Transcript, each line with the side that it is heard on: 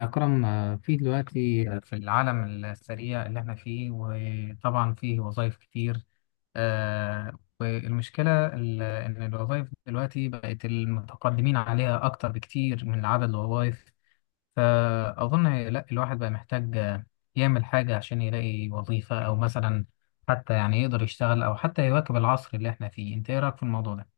left: أكرم في دلوقتي في العالم السريع اللي احنا فيه، وطبعا فيه وظائف كتير. والمشكلة إن الوظائف دلوقتي بقت المتقدمين عليها أكتر بكتير من عدد الوظائف. فأظن لا، الواحد بقى محتاج يعمل حاجة عشان يلاقي وظيفة، أو مثلا حتى يعني يقدر يشتغل، أو حتى يواكب العصر اللي احنا فيه. أنت إيه رأيك في الموضوع ده؟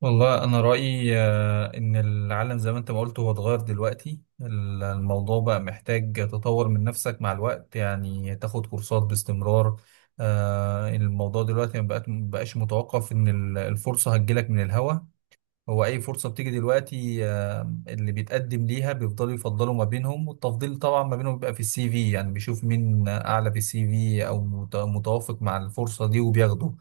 right: والله أنا رأيي، إن العالم زي ما أنت ما قلت هو اتغير دلوقتي. الموضوع بقى محتاج تطور من نفسك مع الوقت، يعني تاخد كورسات باستمرار. الموضوع دلوقتي ما بقاش متوقف إن الفرصة هتجيلك من الهوا. هو أي فرصة بتيجي دلوقتي، اللي بيتقدم ليها بيفضلوا يفضلوا ما بينهم، والتفضيل طبعا ما بينهم بيبقى في السي في، يعني بيشوف مين أعلى في السي في أو متوافق مع الفرصة دي وبياخده.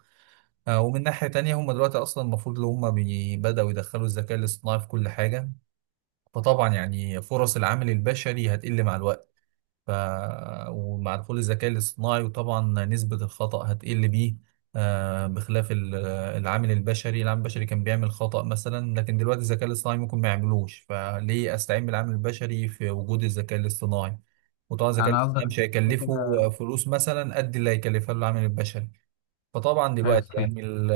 right: ومن ناحية تانية هم دلوقتي أصلا المفروض اللي هم بدأوا يدخلوا الذكاء الاصطناعي في كل حاجة. فطبعا يعني فرص العامل البشري هتقل مع الوقت. ف... ومع دخول الذكاء الاصطناعي، وطبعا نسبة الخطأ هتقل بيه. بخلاف العامل البشري كان بيعمل خطأ مثلا، لكن دلوقتي الذكاء الاصطناعي ممكن ما يعملوش، فليه أستعين بالعامل البشري في وجود الذكاء الاصطناعي؟ وطبعا الذكاء
left: يعني
right: الاصطناعي
left: قصدك
right: مش
left: كده؟
right: هيكلفه فلوس مثلا قد اللي هيكلفها له العامل البشري. فطبعا
left: أيوه
right: دلوقتي
left: صحيح.
right: يعني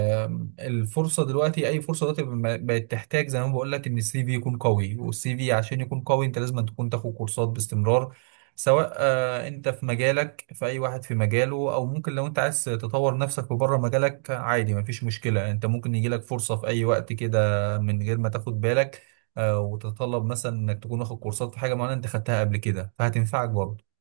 right: الفرصه دلوقتي اي فرصه دلوقتي بقت تحتاج، زي ما بقول لك، ان السي في يكون قوي، والسي في عشان يكون قوي انت لازم تكون تاخد كورسات باستمرار، سواء انت في مجالك، في اي واحد في مجاله. او ممكن لو انت عايز تطور نفسك في بره مجالك، عادي مفيش مشكله، انت ممكن يجيلك فرصه في اي وقت كده من غير ما تاخد بالك. وتتطلب مثلا انك تكون واخد كورسات في حاجه معينه انت خدتها قبل كده، فهتنفعك برضه.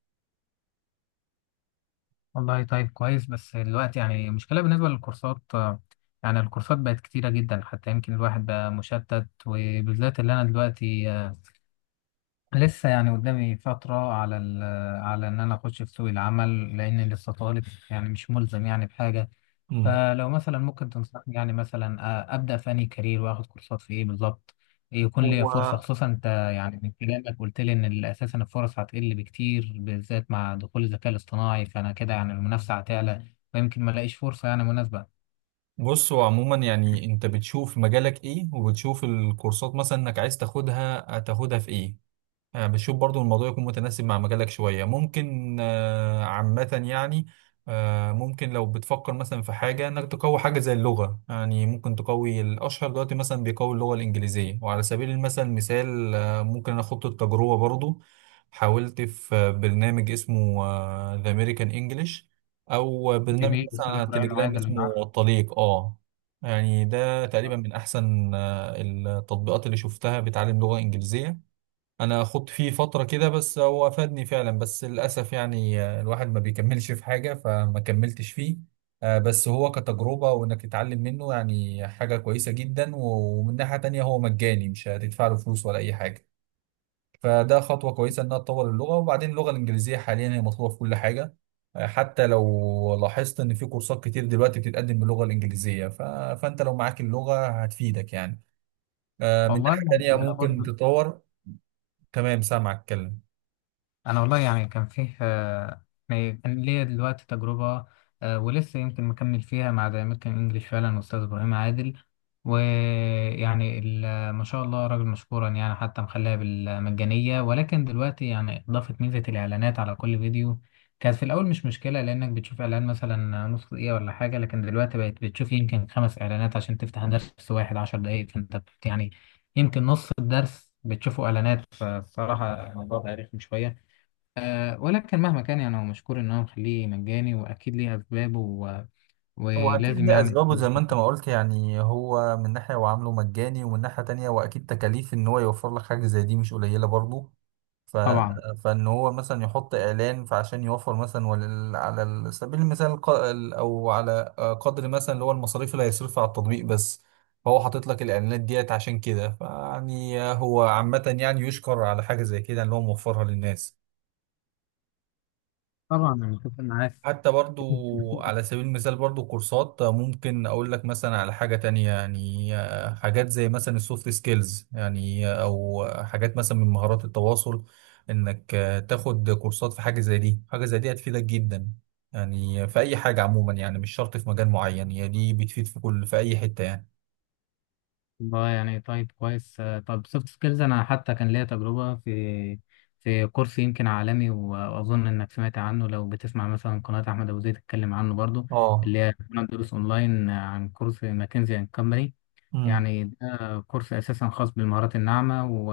left: والله طيب كويس، بس دلوقتي يعني المشكلة بالنسبة للكورسات، يعني الكورسات بقت كتيرة جدا، حتى يمكن الواحد بقى مشتت، وبالذات اللي أنا دلوقتي لسه يعني قدامي فترة على على إن أنا أخش في سوق العمل، لأني لسه طالب، يعني مش ملزم يعني بحاجة.
right: مم.
left: فلو مثلا ممكن تنصحني يعني مثلا ابدا في انهي كارير، واخد كورسات في ايه بالظبط يكون ليا فرصه،
right: هو
left: خصوصا انت يعني من كلامك قلت لي ان اساسا الفرص هتقل بكتير، بالذات مع دخول الذكاء الاصطناعي، فانا كده يعني المنافسه هتعلى، ويمكن ما الاقيش فرصه يعني مناسبه.
right: بص، هو عموما يعني انت بتشوف مجالك ايه وبتشوف الكورسات مثلا انك عايز تاخدها هتاخدها في ايه. بتشوف برضو الموضوع يكون متناسب مع مجالك شوية ممكن. عامة يعني ممكن لو بتفكر مثلا في حاجة انك تقوي حاجة زي اللغة، يعني ممكن تقوي. الأشهر دلوقتي مثلا بيقوي اللغة الإنجليزية، وعلى سبيل مثال ممكن أنا أخد التجربة برضو. حاولت في برنامج اسمه The American English، أو برنامج
left: جميل،
right: مثلا
left: استاذ
right: على
left: ابراهيم
right: تليجرام
left: عادل انا
right: اسمه
left: عارف.
right: الطليق. اه يعني ده تقريبا من أحسن التطبيقات اللي شفتها بتعلم لغة إنجليزية. انا خدت فيه فترة كده، بس هو افادني فعلا، بس للاسف يعني الواحد ما بيكملش في حاجة، فما كملتش فيه. بس هو كتجربة وانك تتعلم منه يعني حاجة كويسة جدا. ومن ناحية تانية هو مجاني، مش هتدفع له فلوس ولا اي حاجة، فده خطوة كويسة انها تطور اللغة. وبعدين اللغة الانجليزية حاليا هي مطلوبة في كل حاجة. حتى لو لاحظت ان في كورسات كتير دلوقتي بتتقدم باللغة الانجليزية. فانت لو معاك اللغة هتفيدك يعني. من
left: والله
right: ناحية تانية
left: يعني انا
right: ممكن
left: برضو،
right: تطور. تمام، سامعك اتكلم.
left: انا والله يعني كان فيه يعني كان ليا دلوقتي تجربه ولسه يمكن مكمل فيها مع ذا امريكان انجلش، فعلا استاذ ابراهيم عادل ويعني ما شاء الله، راجل مشكورا يعني، حتى مخليها بالمجانيه، ولكن دلوقتي يعني اضافت ميزه الاعلانات على كل فيديو. كانت في الاول مش مشكله، لانك بتشوف اعلان مثلا نص دقيقه ولا حاجه، لكن دلوقتي بقت بتشوف يمكن خمس اعلانات عشان تفتح درس واحد عشر دقائق، يعني يمكن نص الدرس بتشوفوا اعلانات، فالصراحه الموضوع بقى رخم شويه. ولكن مهما كان يعني، هو مشكور إن هو مخليه مجاني، وأكيد ليه أسبابه
right: هو أكيد
left: ولازم
right: ليه
left: يعني
right: أسبابه زي ما أنت ما قلت، يعني هو من ناحية هو عامله مجاني، ومن ناحية تانية وأكيد تكاليف إن هو يوفر لك حاجة زي دي مش قليلة برضه. ف...
left: طبعا.
right: فإن هو مثلا يحط إعلان فعشان يوفر مثلا، على سبيل المثال، أو على قدر مثلا اللي هو المصاريف اللي هيصرفها على التطبيق بس. فهو حاطط لك الإعلانات ديت عشان كده. فيعني هو عامة يعني يشكر على حاجة زي كده إن هو موفرها للناس.
left: طبعا أنا متفق معاك.
right: حتى برضو على سبيل المثال برضو كورسات ممكن اقول لك مثلا على حاجة تانية، يعني حاجات زي مثلا السوفت سكيلز، يعني او حاجات مثلا من مهارات التواصل، انك تاخد كورسات في حاجة زي دي، حاجة زي دي هتفيدك جدا. يعني في اي حاجة عموما يعني مش شرط في مجال معين، هي دي بتفيد في كل، في اي حتة يعني.
left: والله يعني طيب كويس، طب سوفت سكيلز، أنا حتى كان ليا تجربة في في كورس يمكن عالمي، وأظن إنك سمعت عنه، لو بتسمع مثلا قناة أحمد أبو زيد تتكلم عنه برضو،
right: اه.
left: اللي هي قناة دروس أونلاين، عن كورس ماكنزي أند كومباني.
right: امم.
left: يعني ده كورس اساسا خاص بالمهارات الناعمه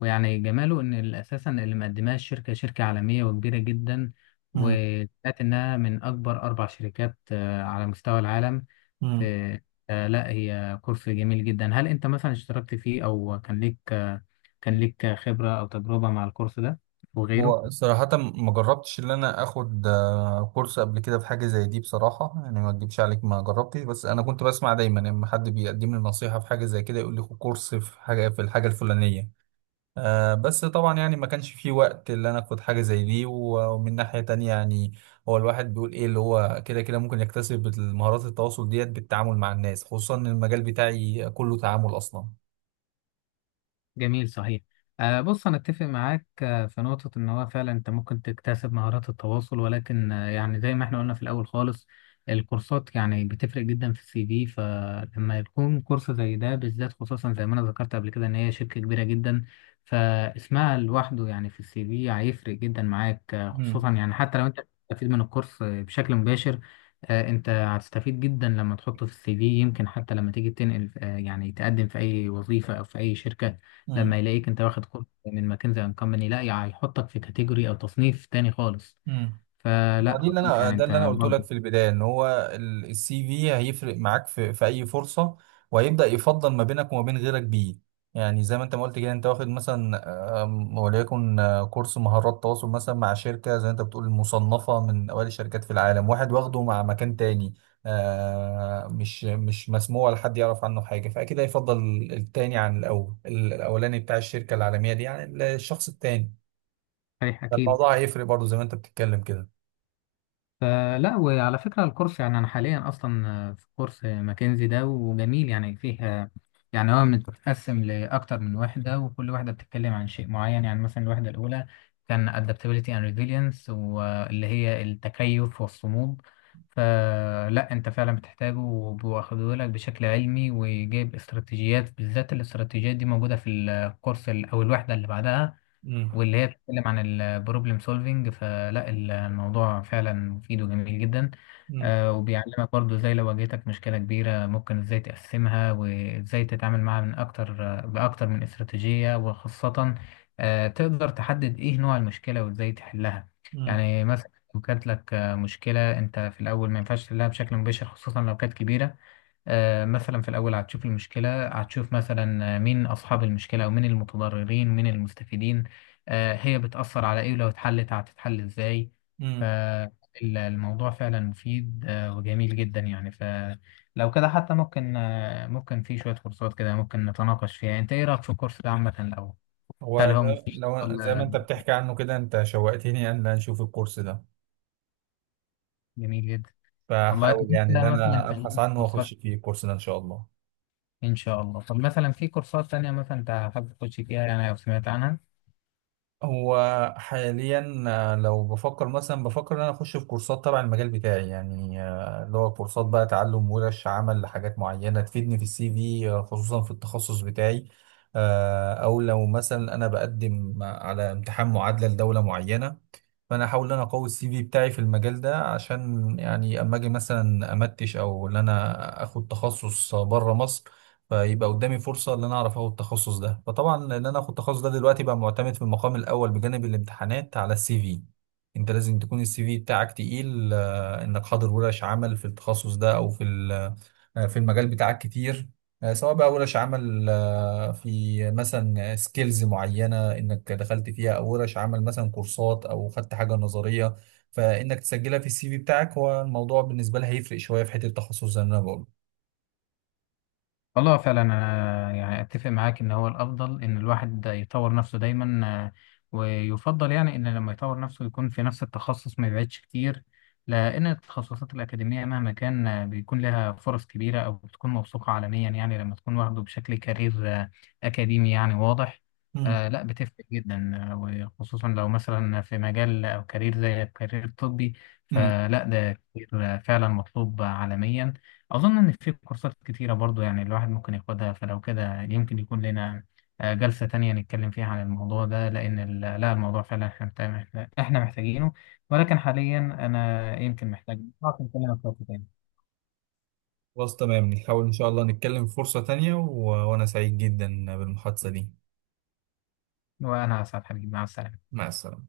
left: ويعني جماله ان اساسا اللي مقدماه الشركه، شركه عالميه وكبيره جدا، وسمعت انها من اكبر اربع شركات على مستوى العالم
right: امم.
left: في لا، هي كورس جميل جدا. هل انت مثلا اشتركت فيه، او كان ليك كان ليك خبره او تجربه مع الكورس ده وغيره؟
right: هو صراحة ما جربتش إن أنا آخد كورس قبل كده في حاجة زي دي، بصراحة يعني ما أكدبش عليك ما جربتش، بس أنا كنت بسمع دايما لما حد بيقدم لي نصيحة في حاجة زي كده يقول لي خد كورس في حاجة، في الحاجة الفلانية. بس طبعا يعني ما كانش في وقت اللي أنا آخد حاجة زي دي. ومن ناحية تانية يعني هو الواحد بيقول إيه اللي هو كده كده ممكن يكتسب مهارات التواصل ديت بالتعامل مع الناس، خصوصا إن المجال بتاعي كله تعامل أصلا.
left: جميل صحيح. بص أنا أتفق معاك في نقطة إن هو فعلا أنت ممكن تكتسب مهارات التواصل، ولكن يعني زي ما إحنا قلنا في الأول خالص، الكورسات يعني بتفرق جدا في السي في. فلما يكون كورس زي ده بالذات، خصوصا زي ما أنا ذكرت قبل كده إن هي شركة كبيرة جدا، فاسمها لوحده يعني في السي في هيفرق جدا معاك،
right: مم.
left: خصوصا يعني حتى لو أنت بتستفيد من الكورس بشكل مباشر. انت هتستفيد جدا لما تحطه في السي في، يمكن حتى لما تيجي تنقل، يعني تقدم في اي وظيفة او في اي شركة،
right: مم.
left: لما يلاقيك انت واخد كورس من ماكنزي اند كومباني، لا يعني هيحطك في كاتيجوري او تصنيف تاني خالص.
right: مم. هو
left: فلا
right: دي اللي
left: اظن
right: انا
left: يعني
right: ده اللي انا
left: انت
right: قلت لك
left: برضه.
right: في البدايه، ان هو السي في هيفرق معاك في اي فرصه، وهيبدا يفضل ما بينك وما بين غيرك بيه. يعني زي ما انت ما قلت كده، انت واخد مثلا، وليكن كورس مهارات تواصل مثلا مع شركه زي انت بتقول مصنفه من اوائل الشركات في العالم، واحد واخده مع مكان تاني مش مسموع ولا حد يعرف عنه حاجه، فاكيد هيفضل التاني عن الاولاني بتاع الشركه العالميه دي، يعني الشخص التاني.
left: صحيح اكيد.
right: فالموضوع هيفرق برضه زي ما انت بتتكلم كده.
left: فلا، وعلى فكرة الكورس، يعني أنا حاليا أصلا في كورس ماكنزي ده، وجميل يعني فيها. يعني هو متقسم لأكتر من وحدة، وكل وحدة بتتكلم عن شيء معين، يعني مثلا الوحدة الأولى كان adaptability and resilience، واللي هي التكيف والصمود. فلا أنت فعلا بتحتاجه، وبياخدوه لك بشكل علمي، وجايب استراتيجيات، بالذات الاستراتيجيات دي موجودة في الكورس أو الوحدة اللي بعدها، واللي هي بتتكلم عن البروبلم سولفينج. فلا الموضوع فعلا مفيد وجميل جدا.
right: امم.
left: وبيعلمك برضو ازاي لو واجهتك مشكلة كبيرة، ممكن ازاي تقسمها وازاي تتعامل معاها من اكتر، بأكتر من استراتيجية. وخاصة تقدر تحدد ايه نوع المشكلة وازاي تحلها.
right: امم.
left: يعني مثلا لو كانت لك مشكلة، انت في الاول ما ينفعش تحلها بشكل مباشر، خصوصا لو كانت كبيرة. مثلا في الأول هتشوف المشكلة، هتشوف مثلا مين أصحاب المشكلة، ومين المتضررين، ومين المستفيدين، هي بتأثر على إيه، ولو اتحلت هتتحل إزاي.
right: امم.
left: فالموضوع فعلا مفيد وجميل جدا يعني. فلو كده حتى ممكن ممكن في شوية كورسات كده ممكن نتناقش فيها. أنت إيه رأيك في الكورس ده عامة الأول؟ هل
right: هو
left: هو
right: ده
left: مفيد،
right: لو زي ما
left: ولا
right: انت بتحكي عنه كده انت شوقتني ان انا اشوف الكورس ده.
left: جميل جدا؟ والله، طب
right: فحاول
left: أنت
right: يعني ان
left: مثلا
right: انا ابحث
left: في
right: عنه
left: كورسات،
right: واخش فيه الكورس ده ان شاء الله.
left: إن شاء الله، طب مثلا في كورسات تانية مثلا أنت حابب تخش فيها يعني لو سمعت عنها؟
right: هو حاليا لو بفكر ان انا اخش في كورسات تبع المجال بتاعي، يعني اللي هو كورسات بقى تعلم ورش عمل لحاجات معينة تفيدني في السي في. خصوصا في التخصص بتاعي. او لو مثلا انا بقدم على امتحان معادلة لدولة معينة، فانا احاول ان انا اقوي السي في بتاعي في المجال ده، عشان يعني اما اجي مثلا امتش او ان انا اخد تخصص بره مصر، فيبقى قدامي فرصه ان انا اعرف اخد التخصص ده. فطبعا ان انا اخد التخصص ده دلوقتي بقى معتمد في المقام الاول بجانب الامتحانات على السي في. انت لازم تكون السي في بتاعك تقيل، انك حاضر ورش عمل في التخصص ده او في ال في المجال بتاعك كتير. سواء بقى ورش عمل في مثلا سكيلز معينة انك دخلت فيها، او ورش عمل مثلا كورسات او خدت حاجة نظرية، فانك تسجلها في السي في بتاعك. هو الموضوع بالنسبة لها هيفرق شوية في حتة التخصص زي ما انا بقول.
left: والله فعلا انا يعني اتفق معاك ان هو الافضل ان الواحد يطور نفسه دايما. ويفضل يعني ان لما يطور نفسه يكون في نفس التخصص، ما يبعدش كتير، لان التخصصات الاكاديميه مهما كان بيكون لها فرص كبيره، او بتكون موثوقه عالميا، يعني لما تكون واخده بشكل كارير آه، اكاديمي يعني واضح.
right: مم.
left: لا بتفرق جدا، وخصوصا لو مثلا في مجال او كارير زي الكارير الطبي،
right: مم.
left: فلا ده كتير فعلا مطلوب عالميا. أظن إن في كورسات كتيرة برضو يعني الواحد ممكن ياخدها، فلو كده يمكن يكون لنا جلسة تانية نتكلم فيها عن الموضوع ده، لأن لا، الموضوع فعلا إحنا إحنا محتاجينه. ولكن حاليا أنا يمكن محتاج، ممكن أكلمك في وقت تاني.
right: خلاص تمام، نحاول ان شاء الله نتكلم في فرصة تانية. وانا سعيد جدا بالمحادثة دي.
left: وأنا أسعد حبيبي، مع السلامة.
right: مع السلامة.